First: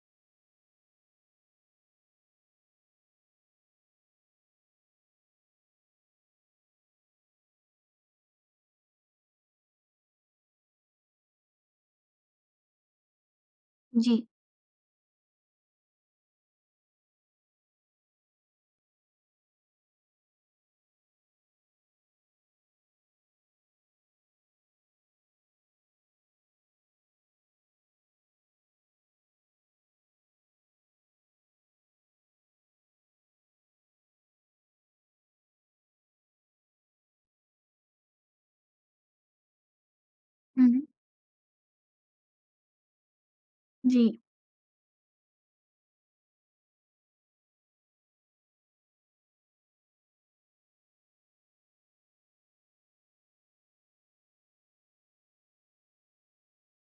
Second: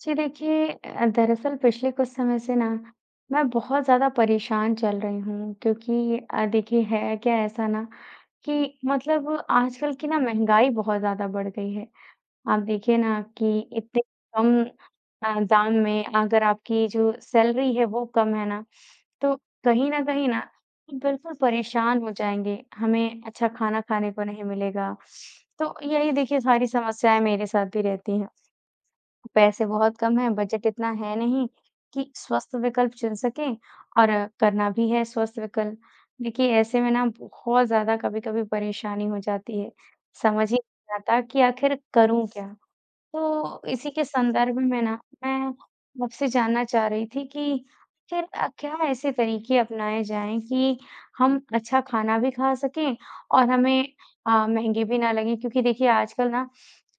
जी देखिए दरअसल पिछले कुछ समय से ना मैं बहुत ज़्यादा परेशान चल रही हूँ क्योंकि देखिए है क्या ऐसा ना कि मतलब आजकल की ना महंगाई बहुत ज़्यादा बढ़ गई है। आप देखिए ना कि इतने जी। कम दाम में अगर आपकी जो सैलरी है वो कम है ना, तो कहीं न कहीं ना हम बिल्कुल परेशान हो जाएँगे, हमें अच्छा खाना खाने को नहीं मिलेगा। तो यही देखिए सारी समस्याएँ मेरे साथ भी रहती हैं। पैसे बहुत कम हैं, बजट इतना है नहीं कि स्वस्थ विकल्प चुन सकें और करना भी है स्वस्थ विकल्प। देखिए, ऐसे में ना बहुत ज़्यादा कभी-कभी परेशानी हो जाती है। समझ ही हुँ, हुँ। नहीं आता कि आखिर करूँ क्या? तो इसी जी। के संदर्भ में ना मैं आपसे जानना चाह रही थी कि आखिर क्या ऐसे तरीके अपनाए जाएँ कि हम अच्छा खाना भी खा सकें और हमें महँगे भी ना लगें? क्योंकि देखिए आजकल ना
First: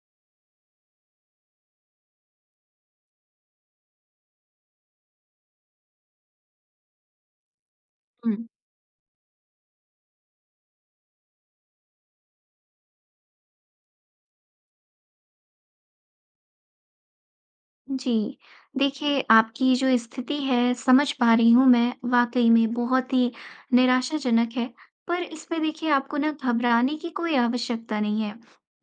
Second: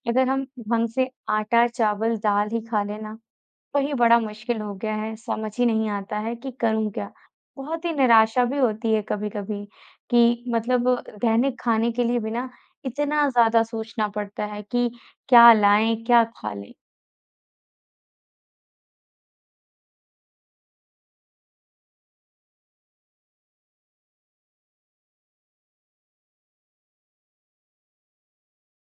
अगर हम ढंग से आटा, चावल, दाल ही खा लें ना, वही बड़ा मुश्किल हो गया है, समझ ही नहीं आता है कि करूँ क्या? बहुत ही हुँ। निराशा भी होती है कभी-कभी कि मतलब दैनिक खाने के लिए भी ना इतना ज़्यादा सोचना पड़ता है कि क्या लाएँ, क्या खा लें? जी। देखिए, आपकी जो स्थिति है समझ पा रही हूँ मैं, वाक़ई में बहुत ही निराशाजनक है। पर इसमें देखिए आपको ना घबराने की कोई आवश्यकता नहीं है।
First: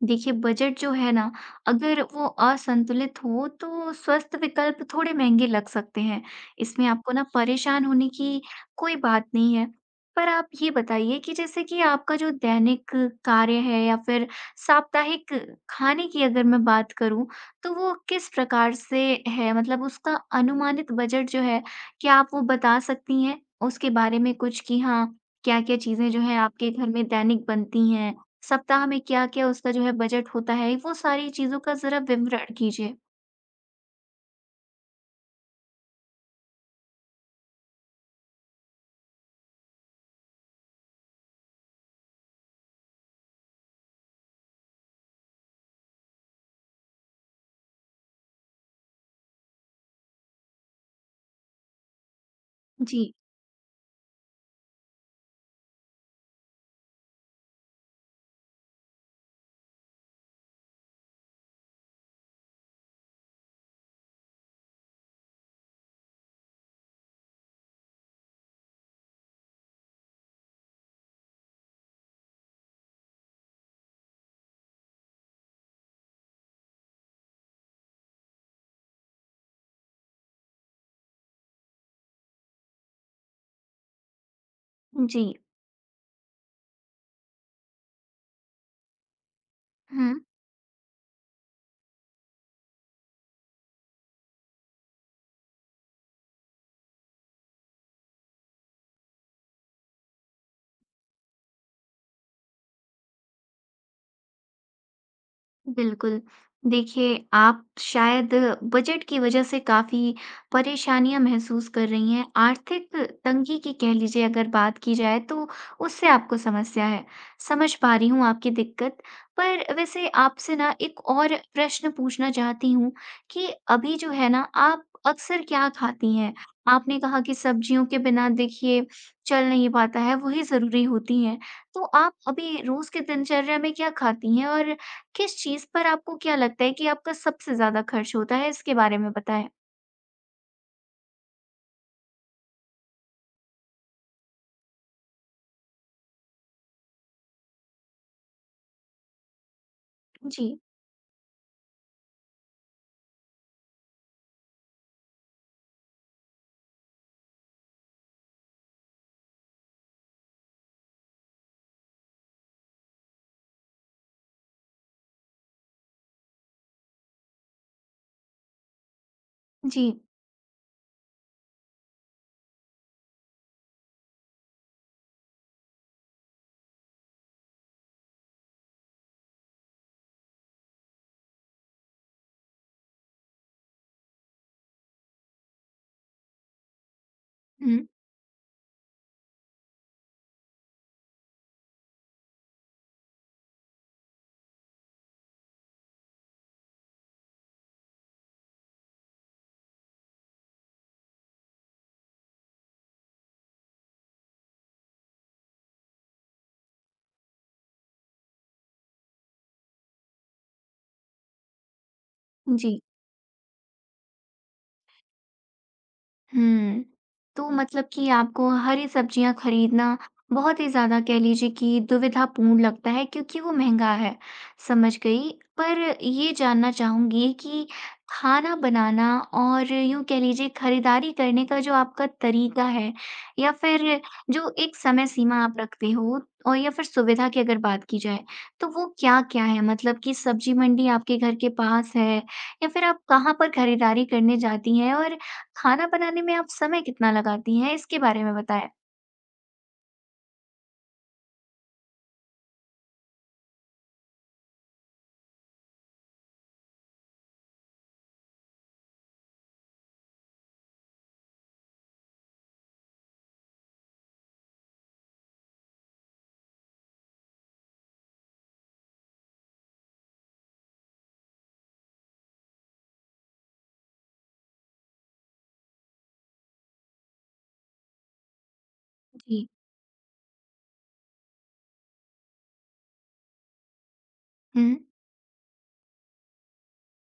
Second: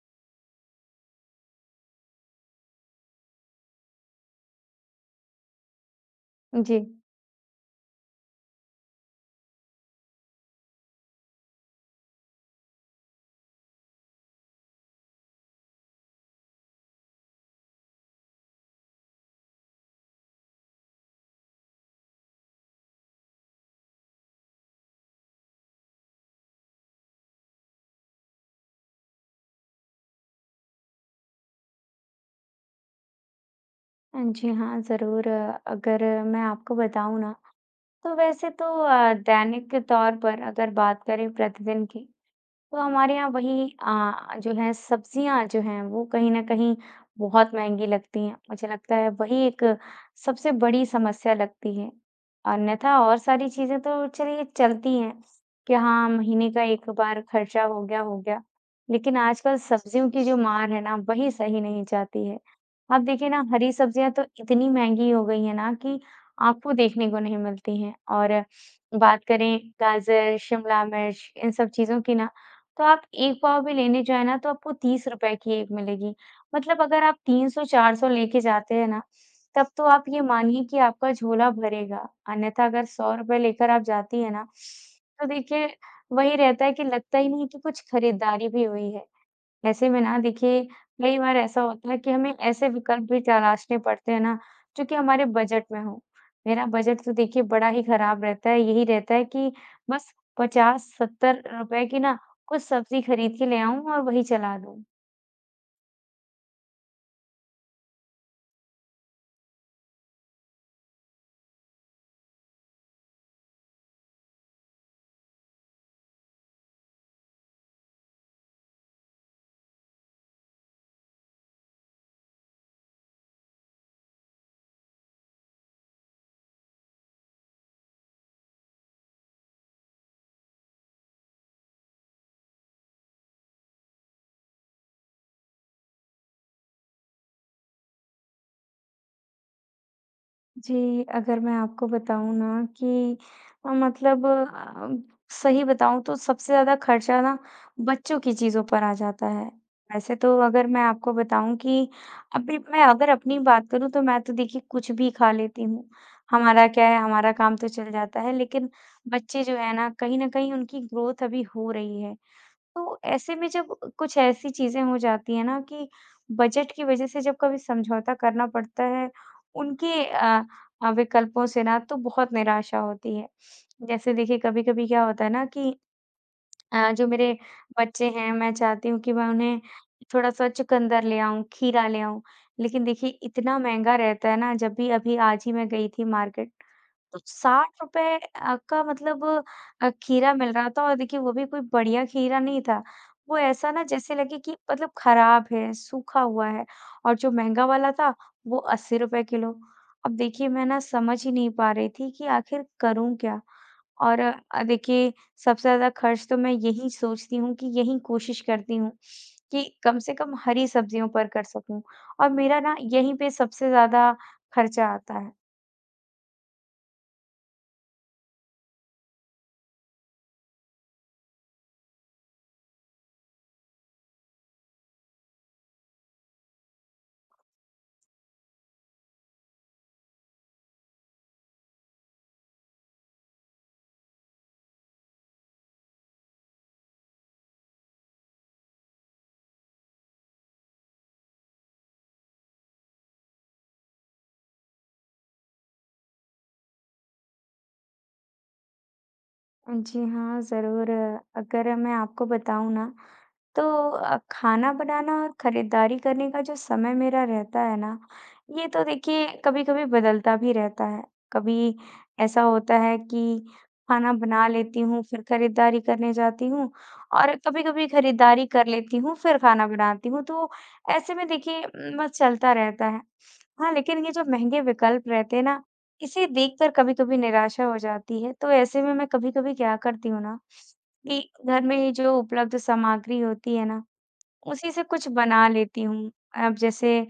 देखिए बजट जो है ना, अगर वो असंतुलित हो तो स्वस्थ विकल्प थोड़े महँगे लग सकते हैं। जी। इसमें आपको ना परेशान होने की कोई बात नहीं है। पर आप ये बताइए कि जैसे कि आपका जो दैनिक कार्य है या फिर साप्ताहिक खाने की अगर मैं बात करूँ, तो वो किस प्रकार से है? मतलब उसका अनुमानित बजट जो है, क्या आप वो बता सकती हैं? उसके बारे में कुछ कि हाँ, क्या-क्या चीज़ें जो हैं आपके घर में दैनिक बनती हैं? सप्ताह में क्या-क्या उसका जो है बजट होता है? वो सारी चीज़ों का ज़रा विवरण कीजिए। जी हाँ, ज़रूर अगर मैं आपको बताऊँ ना, तो वैसे तो दैनिक के तौर पर अगर बात करें प्रतिदिन की, तो हमारे यहाँ वही जो है सब्जियाँ जो हैं वो कहीं न कहीं बहुत महँगी लगती हैं। मुझे लगता है वही एक सबसे बड़ी समस्या लगती है। अन्यथा जी, और सारी चीज़ें तो चलिए चलती हैं कि हाँ, महीने का एक बार खर्चा हो गया, हो गया। लेकिन आजकल सब्जियों की जो मार है ना वही सही नहीं जाती है। आप देखिए ना हरी सब्जियाँ तो इतनी महँगी हो गई हैं ना कि आपको देखने को नहीं मिलती हैं और बात करें गाजर, शिमला मिर्च इन सब चीज़ों की ना तो आप 1 पाव भी लेने जाएँ ना तो आपको ₹30 की 1 मिलेगी। मतलब अगर आप 300-400 लेके जाते हैं ना, तब तो आप ये मानिए कि आपका झोला भरेगा। अन्यथा अगर ₹100 लेकर आप जाती हैं ना, जी। तो देखिए वही रहता है कि लगता ही नहीं है कि कुछ खरीदारी भी हुई है। ऐसे में हुँ। ना देखिए कई बार ऐसा होता है कि हमें ऐसे विकल्प भी तलाशने पड़ते हैं ना जो कि हमारे बजट में हो। मेरा बजट तो देखिए बड़ा ही खराब रहता है, यही रहता है कि बस 50-70 रुपए की ना कुछ सब्जी खरीद के ले आऊँ और वही चला दूँ। बिल्कुल। देखिए, आप शायद बजट की वज़ह से काफ़ी परेशानियाँ महसूस कर रही हैं। आर्थिक तंगी की कह लीजिए अगर बात की जाए तो उससे आपको समस्या है। समझ पा रही हूँ आपकी दिक्कत। पर वैसे आपसे ना एक और प्रश्न पूछना चाहती हूँ कि अभी जो है ना आप अक्सर क्या खाती हैं? आपने कहा कि सब्जियों के बिना देखिए चल नहीं पाता है, वही ज़रूरी होती हैं। तो आप अभी रोज़ की दिनचर्या में क्या खाती हैं और किस चीज़ पर आपको क्या लगता है कि आपका सबसे ज़्यादा खर्च होता है? इसके बारे में बताएँ। जी, अगर मैं आपको बताऊँ ना कि अ, मतलब अ, सही बताऊँ तो सबसे ज़्यादा खर्चा ना बच्चों की चीज़ों पर आ जाता है। वैसे तो जी। अगर मैं आपको बताऊँ कि अभी मैं अगर अपनी बात करूँ तो मैं तो देखिए कुछ भी खा लेती हूँ। हमारा क्या है, हमारा काम तो चल जाता है लेकिन बच्चे जो है ना, कहीं न कहीं उनकी ग्रोथ अभी हो रही है। तो ऐसे में जब कुछ ऐसी चीज़ें हो जाती हैं ना कि बजट की वज़ह से जब कभी समझौता करना पड़ता है, जी। उनके विकल्पों से ना तो बहुत निराशा होती है। जैसे देखिए कभी-कभी क्या होता है ना कि जो मेरे बच्चे हैं मैं चाहती हूँ कि मैं उन्हें थोड़ा-सा चुकंदर ले आऊँ, खीरा ले आऊँ। लेकिन देखिए इतना महँगा रहता है ना जब भी अभी आज ही मैं गई थी मार्केट तो हुँ। ₹60 का मतलब खीरा मिल रहा था और देखिए वो भी कोई बढ़िया खीरा नहीं था। वो ऐसा ना जैसे लगे कि मतलब खराब है, सूखा हुआ है और जो महँगा वाला था वो ₹80 किलो। अब देखिए मैं ना समझ ही नहीं पा रही थी कि आखिर करूँ क्या? और देखिए सबसे ज़्यादा खर्च तो मैं यही सोचती हूँ कि यही कोशिश करती हूँ कि कम से कम हरी सब्जियों पर कर सकूँ और मेरा ना जी। यहीं पे सबसे ज़्यादा खर्चा आता है। हुँ। तो मतलब कि आपको हरी सब्जियाँ खरीदना बहुत ही ज़्यादा कह लीजिए कि दुविधापूर्ण लगता है क्योंकि वो महँगा है, समझ गई। पर ये जानना चाहूँगी कि खाना बनाना और यूँ कह लीजिए खरीदारी करने का जो आपका तरीका है या फिर जो एक समय सीमा आप रखते हो और या फिर सुविधा की अगर बात की जाए, तो वो क्या-क्या है? मतलब कि सब्जी मंडी आपके घर के पास है या फिर आप कहाँ पर खरीदारी करने जाती हैं और खाना बनाने में आप समय कितना लगाती हैं, इसके बारे में बताएँ? जी हाँ, ज़रूर अगर मैं आपको बताऊँ ना, तो खाना बनाना और खरीदारी करने का जो समय मेरा रहता है ना, ये तो देखिए कभी-कभी बदलता भी रहता है। कभी ऐसा होता है कि खाना बना लेती हूँ, फिर खरीदारी करने जाती हूँ और कभी-कभी खरीदारी कर लेती हूँ, फिर खाना बनाती हूँ, तो ऐसे में देखिए बस चलता रहता है। हाँ, लेकिन ये जो महँगे विकल्प रहते हैं ना, इसे देखकर कभी-कभी निराशा हो जाती है, तो ऐसे में मैं जी। कभी-कभी क्या करती हूँ ना कि घर में जो उपलब्ध सामग्री होती है ना, हुँ। उसी से कुछ बना लेती हूँ। अब जैसे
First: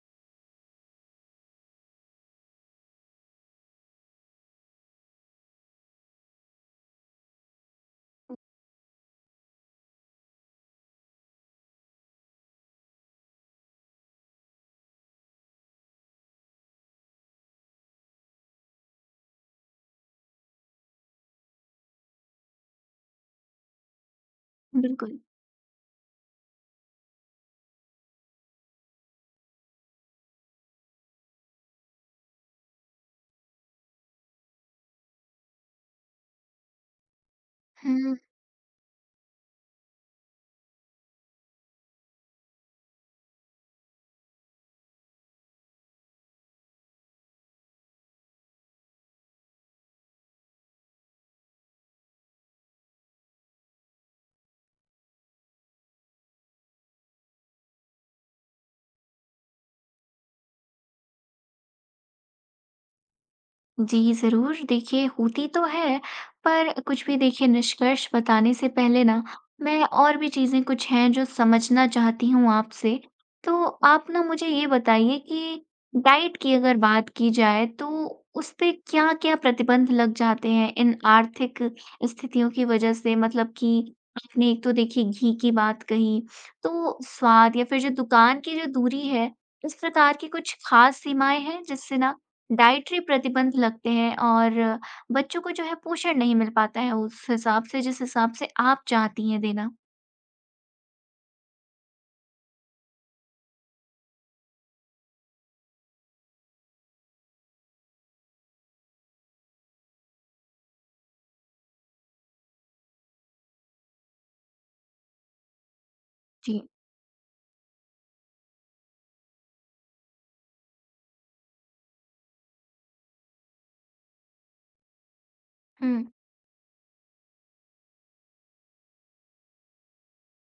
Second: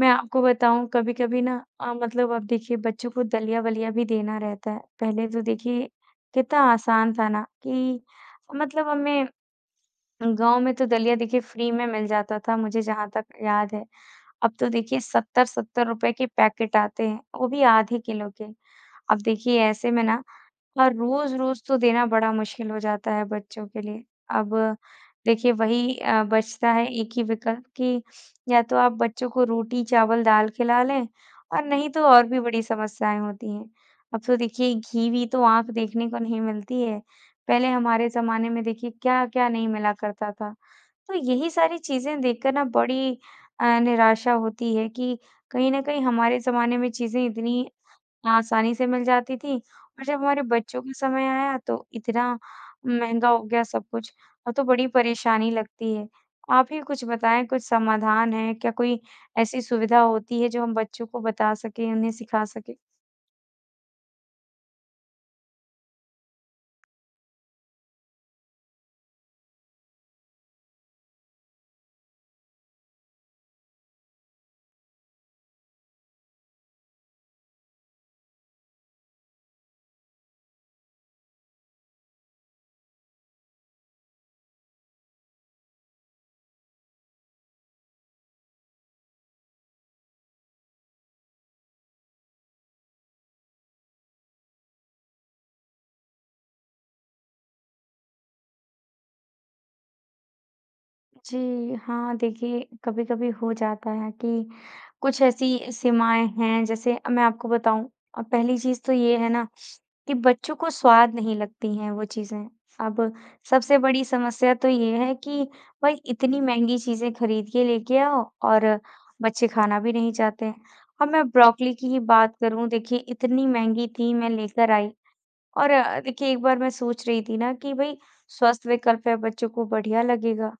मैं आपको बताऊँ कभी-कभी ना मतलब अब देखिए बच्चों को दलिया-वलिया भी देना रहता है। पहले तो देखिए कितना आसान था ना कि मतलब हमें गाँव में तो दलिया देखिए फ्री में मिल जाता था, मुझे जहाँ तक याद है। अब तो देखिए 70-70 रुपए के पैकेट आते हैं, वो भी आधे किलो के। अब देखिए ऐसे में ना और रोज़-रोज़ तो देना बड़ा मुश्किल हो जाता है बच्चों के लिए। अब बिल्कुल। देखिए वही बचता है एक ही विकल्प कि या तो आप बच्चों को रोटी-चावल, दाल खिला लें और नहीं तो और भी बड़ी समस्याएँ होती हैं। अब तो देखिए घी-वी तो आँख देखने को नहीं मिलती है। पहले हमारे हुँ। ज़माने में देखिए क्या-क्या नहीं मिला करता था। तो यही सारी चीज़ें देखकर ना बड़ी निराशा होती है कि कहीं न कहीं हमारे ज़माने में चीज़ें इतनी आसानी से मिल जाती थी और जब हमारे बच्चों का समय आया तो इतना महँगा हो गया सब कुछ। अब तो बड़ी परेशानी लगती है। आप ही कुछ बताएँ, कुछ समाधान है? क्या कोई ऐसी सुविधा होती है जो हम बच्चों को बता सकें, उन्हें सिखा सकें? जी, ज़रूर। देखिए, होती तो है, पर कुछ भी देखिए निष्कर्ष बताने से पहले ना, मैं और भी चीज़ें कुछ हैं जो समझना चाहती हूँ आपसे। तो आप ना मुझे ये बताइए कि डाइट की अगर बात की जाए, तो उसपे क्या-क्या प्रतिबंध लग जाते हैं इन आर्थिक स्थितियों की वजह से? मतलब कि आपने एक तो देखिए घी की बात कही, तो स्वाद या फिर जो दुकान की जो दूरी है, इस प्रकार की कुछ खास सीमाएँ हैं जिससे ना डाइटरी प्रतिबंध लगते हैं और बच्चों को जो है पोषण नहीं मिल पाता है उस हिसाब से जिस हिसाब से आप चाहती हैं देना। जी, हाँ, देखिए कभी-कभी हो जाता है कि कुछ ऐसी सीमाएँ हैं जैसे मैं आपको बताऊँ पहली चीज़ तो ये है ना कि बच्चों को स्वाद नहीं लगती हैं वो चीज़ें। अब सबसे बड़ी समस्या तो ये है कि भाई इतनी जी। महँगी चीज़ें खरीद के लेके आओ और बच्चे खाना भी नहीं चाहते हैं। अब मैं ब्रोकली की ही बात करूँ देखिए इतनी महँगी थी मैं लेकर आई और हुँ, देखिए एक बार मैं सोच रही थी ना कि भई स्वस्थ विकल्प है, बच्चों को बढ़िया लगेगा।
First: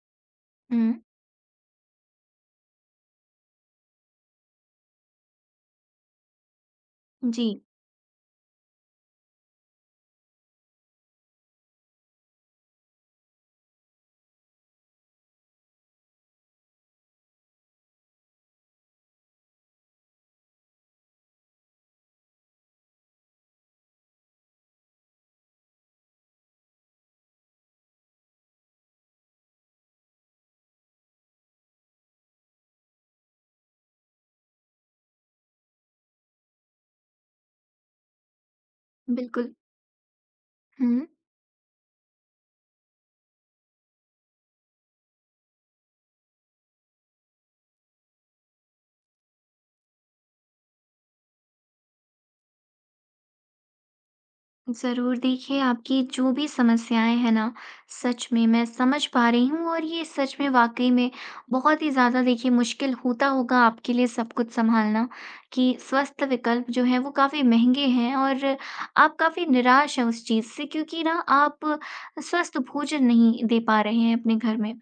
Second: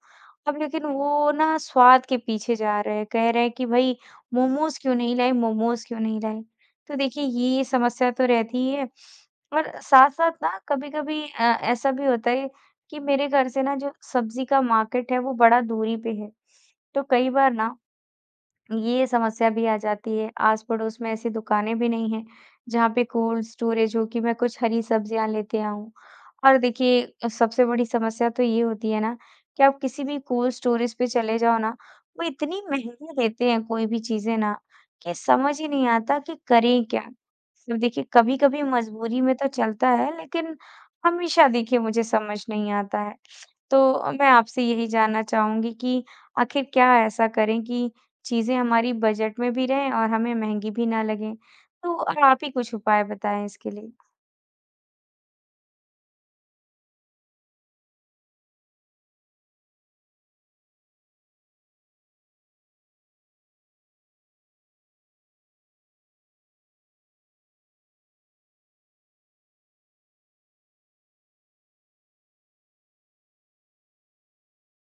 अब लेकिन हुँ। वो ना स्वाद के पीछे जा रहे हैं, कह रहे हैं कि भई मोमोज़ क्यों नहीं लाए, मोमोज़ क्यों नहीं लाए? तो देखिए जी, ये समस्या तो रहती ही है और साथ-साथ ना कभी-कभी ऐसा भी होता है कि मेरे घर से ना जो सब्ज़ी का मार्केट है वो बड़ा दूरी पे है। तो कई बार ना ये समस्या भी आ जाती है। आस-पड़ोस में ऐसी दुकानें भी नहीं हैं, जहाँ पे कोल्ड स्टोरेज हो कि मैं कुछ हरी सब्जियाँ लेते आऊँ। और देखिए सबसे बड़ी समस्या तो ये होती है ना कि आप किसी भी कोल्ड स्टोरेज पे चले जाओ ना, वो इतनी महँगी देते हैं कोई भी चीज़ें ना कि समझ ही नहीं आता कि करें क्या? तो देखिए कभी-कभी मजबूरी में तो बिल्कुल। चलता है, लेकिन हुँ। हमेशा देखिए मुझे समझ नहीं आता है। तो मैं आपसे यही जानना चाहूँगी कि आखिर क्या ऐसा करें कि चीज़ें हमारी बजट में भी रहें और हमें महँगी भी ना लगें? तो आप ही कुछ उपाय बताएँ इसके लिए। ज़रूर देखिए, आपकी जो भी समस्याएँ हैं ना, सच में मैं समझ पा रही हूँ और ये सच में वाक़ई में बहुत ही ज़्यादा देखिए मुश्किल होता होगा आपके लिए सब कुछ सँभालना कि स्वस्थ विकल्प जो हैं वो काफ़ी महँगे हैं और आप काफ़ी निराश हैं उस चीज़ से क्योंकि ना आप स्वस्थ भोजन नहीं दे पा रहे हैं अपने घर में।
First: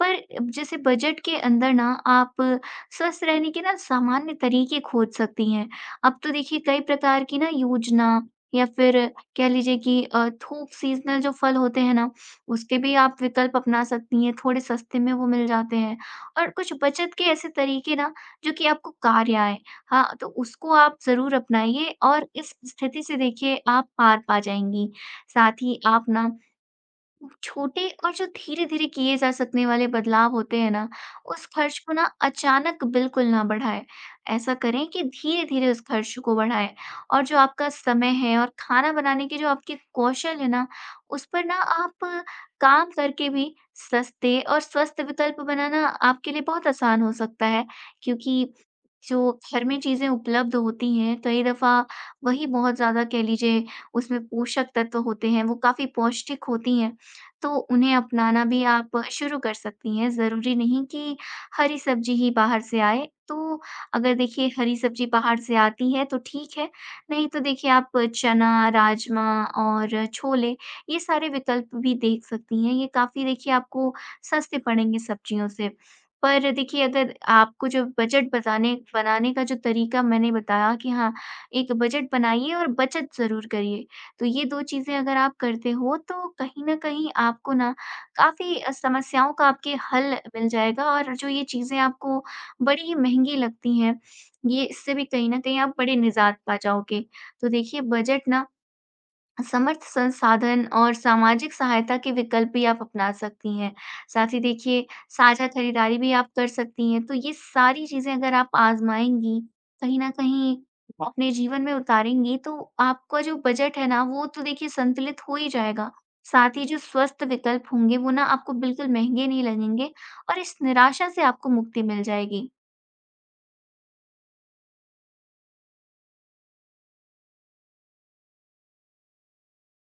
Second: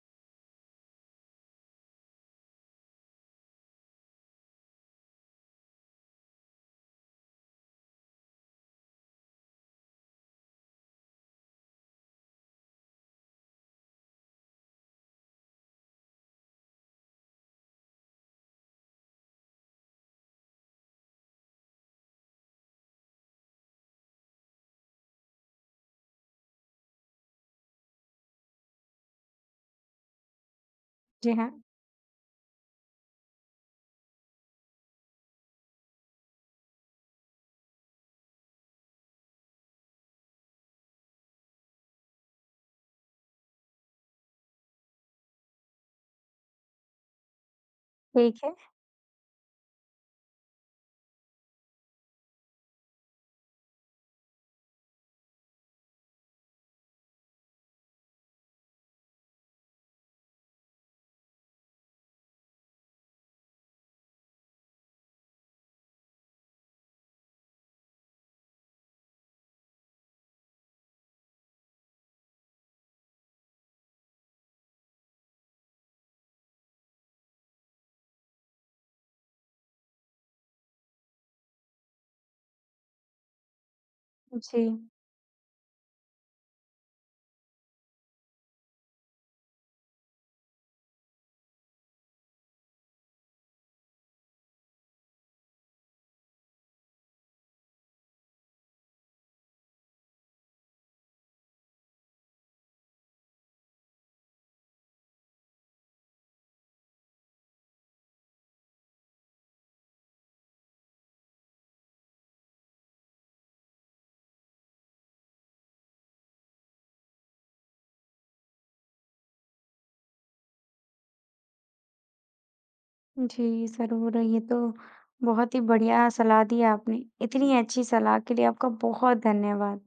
पर जैसे बजट के अंदर ना आप स्वस्थ रहने के ना सामान्य तरीके खोज सकती हैं। अब तो देखिए कई प्रकार की ना योजना या फिर कह लीजिए कि थोक सीज़नल जो फल होते हैं ना, उसके भी आप विकल्प अपना सकती हैं, थोड़े सस्ते में वो मिल जाते हैं। और कुछ बचत के ऐसे तरीके ना जो कि आपको कार्य आएँ। हाँ, तो उसको आप ज़रूर अपनाइए और इस स्थिति से देखिए आप पार पा जाएँगी। साथ ही आप ना छोटे और जो धीरे-धीरे किए जा सकने वाले बदलाव होते हैं ना, जी उस हाँ, खर्च को ना अचानक बिल्कुल ना बढ़ाएँ। ऐसा करें कि धीरे-धीरे उस खर्च को बढ़ाएँ और जो आपका समय है और खाना बनाने के जो आपके कौशल है ना, उस पर ना आप काम करके भी सस्ते और स्वस्थ विकल्प बनाना आपके लिए बहुत आसान हो सकता है। ठीक क्योंकि है। जो घर में चीज़ें उपलब्ध होती हैं, कई दफ़ा वही बहुत ज़्यादा कह लीजिए उसमें पोषक तत्व होते हैं, वो काफ़ी पौष्टिक होती हैं। तो उन्हें अपनाना भी आप शुरू कर सकती हैं। ज़रूरी नहीं कि हरी सब्ज़ी ही बाहर से आए, तो अगर देखिए हरी सब्ज़ी बाहर से आती है तो ठीक है, नहीं तो देखिए आप चना, राजमा और छोले ये सारे विकल्प भी देख सकती हैं। ये काफ़ी देखिए आपको सस्ते पड़ेंगे सब्ज़ियों से। पर देखिए अगर आपको जो बजट बताने बनाने का जो तरीका मैंने बताया कि हाँ, एक बजट बनाइए और बचत ज़रूर करिए। तो ये 2 जी, चीज़ें अगर आप करते हो तो कहीं न कहीं आपको ना काफ़ी समस्याओं का आपके हल मिल जाएगा और जो ये चीज़ें आपको बड़ी ही महँगी लगती हैं, ये इससे भी कहीं न कहीं आप बड़े निजात पा जाओगे। तो देखिए बजट ना समर्थ संसाधन और सामाजिक सहायता के विकल्प भी आप अपना सकती हैं। साथ ही देखिए साझा खरीदारी भी आप कर सकती हैं। तो ये सारी चीज़ें अगर आप आज़माएँगी, कहीं न कहीं अपने जीवन में उतारेंगी तो आपका जो बजट है ना वो तो देखिए संतुलित हो ही जाएगा। साथ ही जो स्वस्थ विकल्प होंगे वो ना आपको बिल्कुल महँगे नहीं लगेंगे और इस निराशा से आपको मुक्ति मिल जाएगी। जी, ज़रूर। ये तो बहुत ही बढ़िया सलाह दी आपने। इतनी अच्छी सलाह के लिए आपका बहुत धन्यवाद।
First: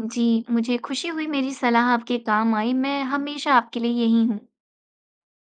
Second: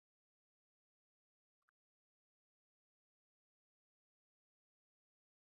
जी, मुझे खुशी हुई मेरी सलाह आपके काम आई। मैं हमेशा आपके लिए यहीं हूँ।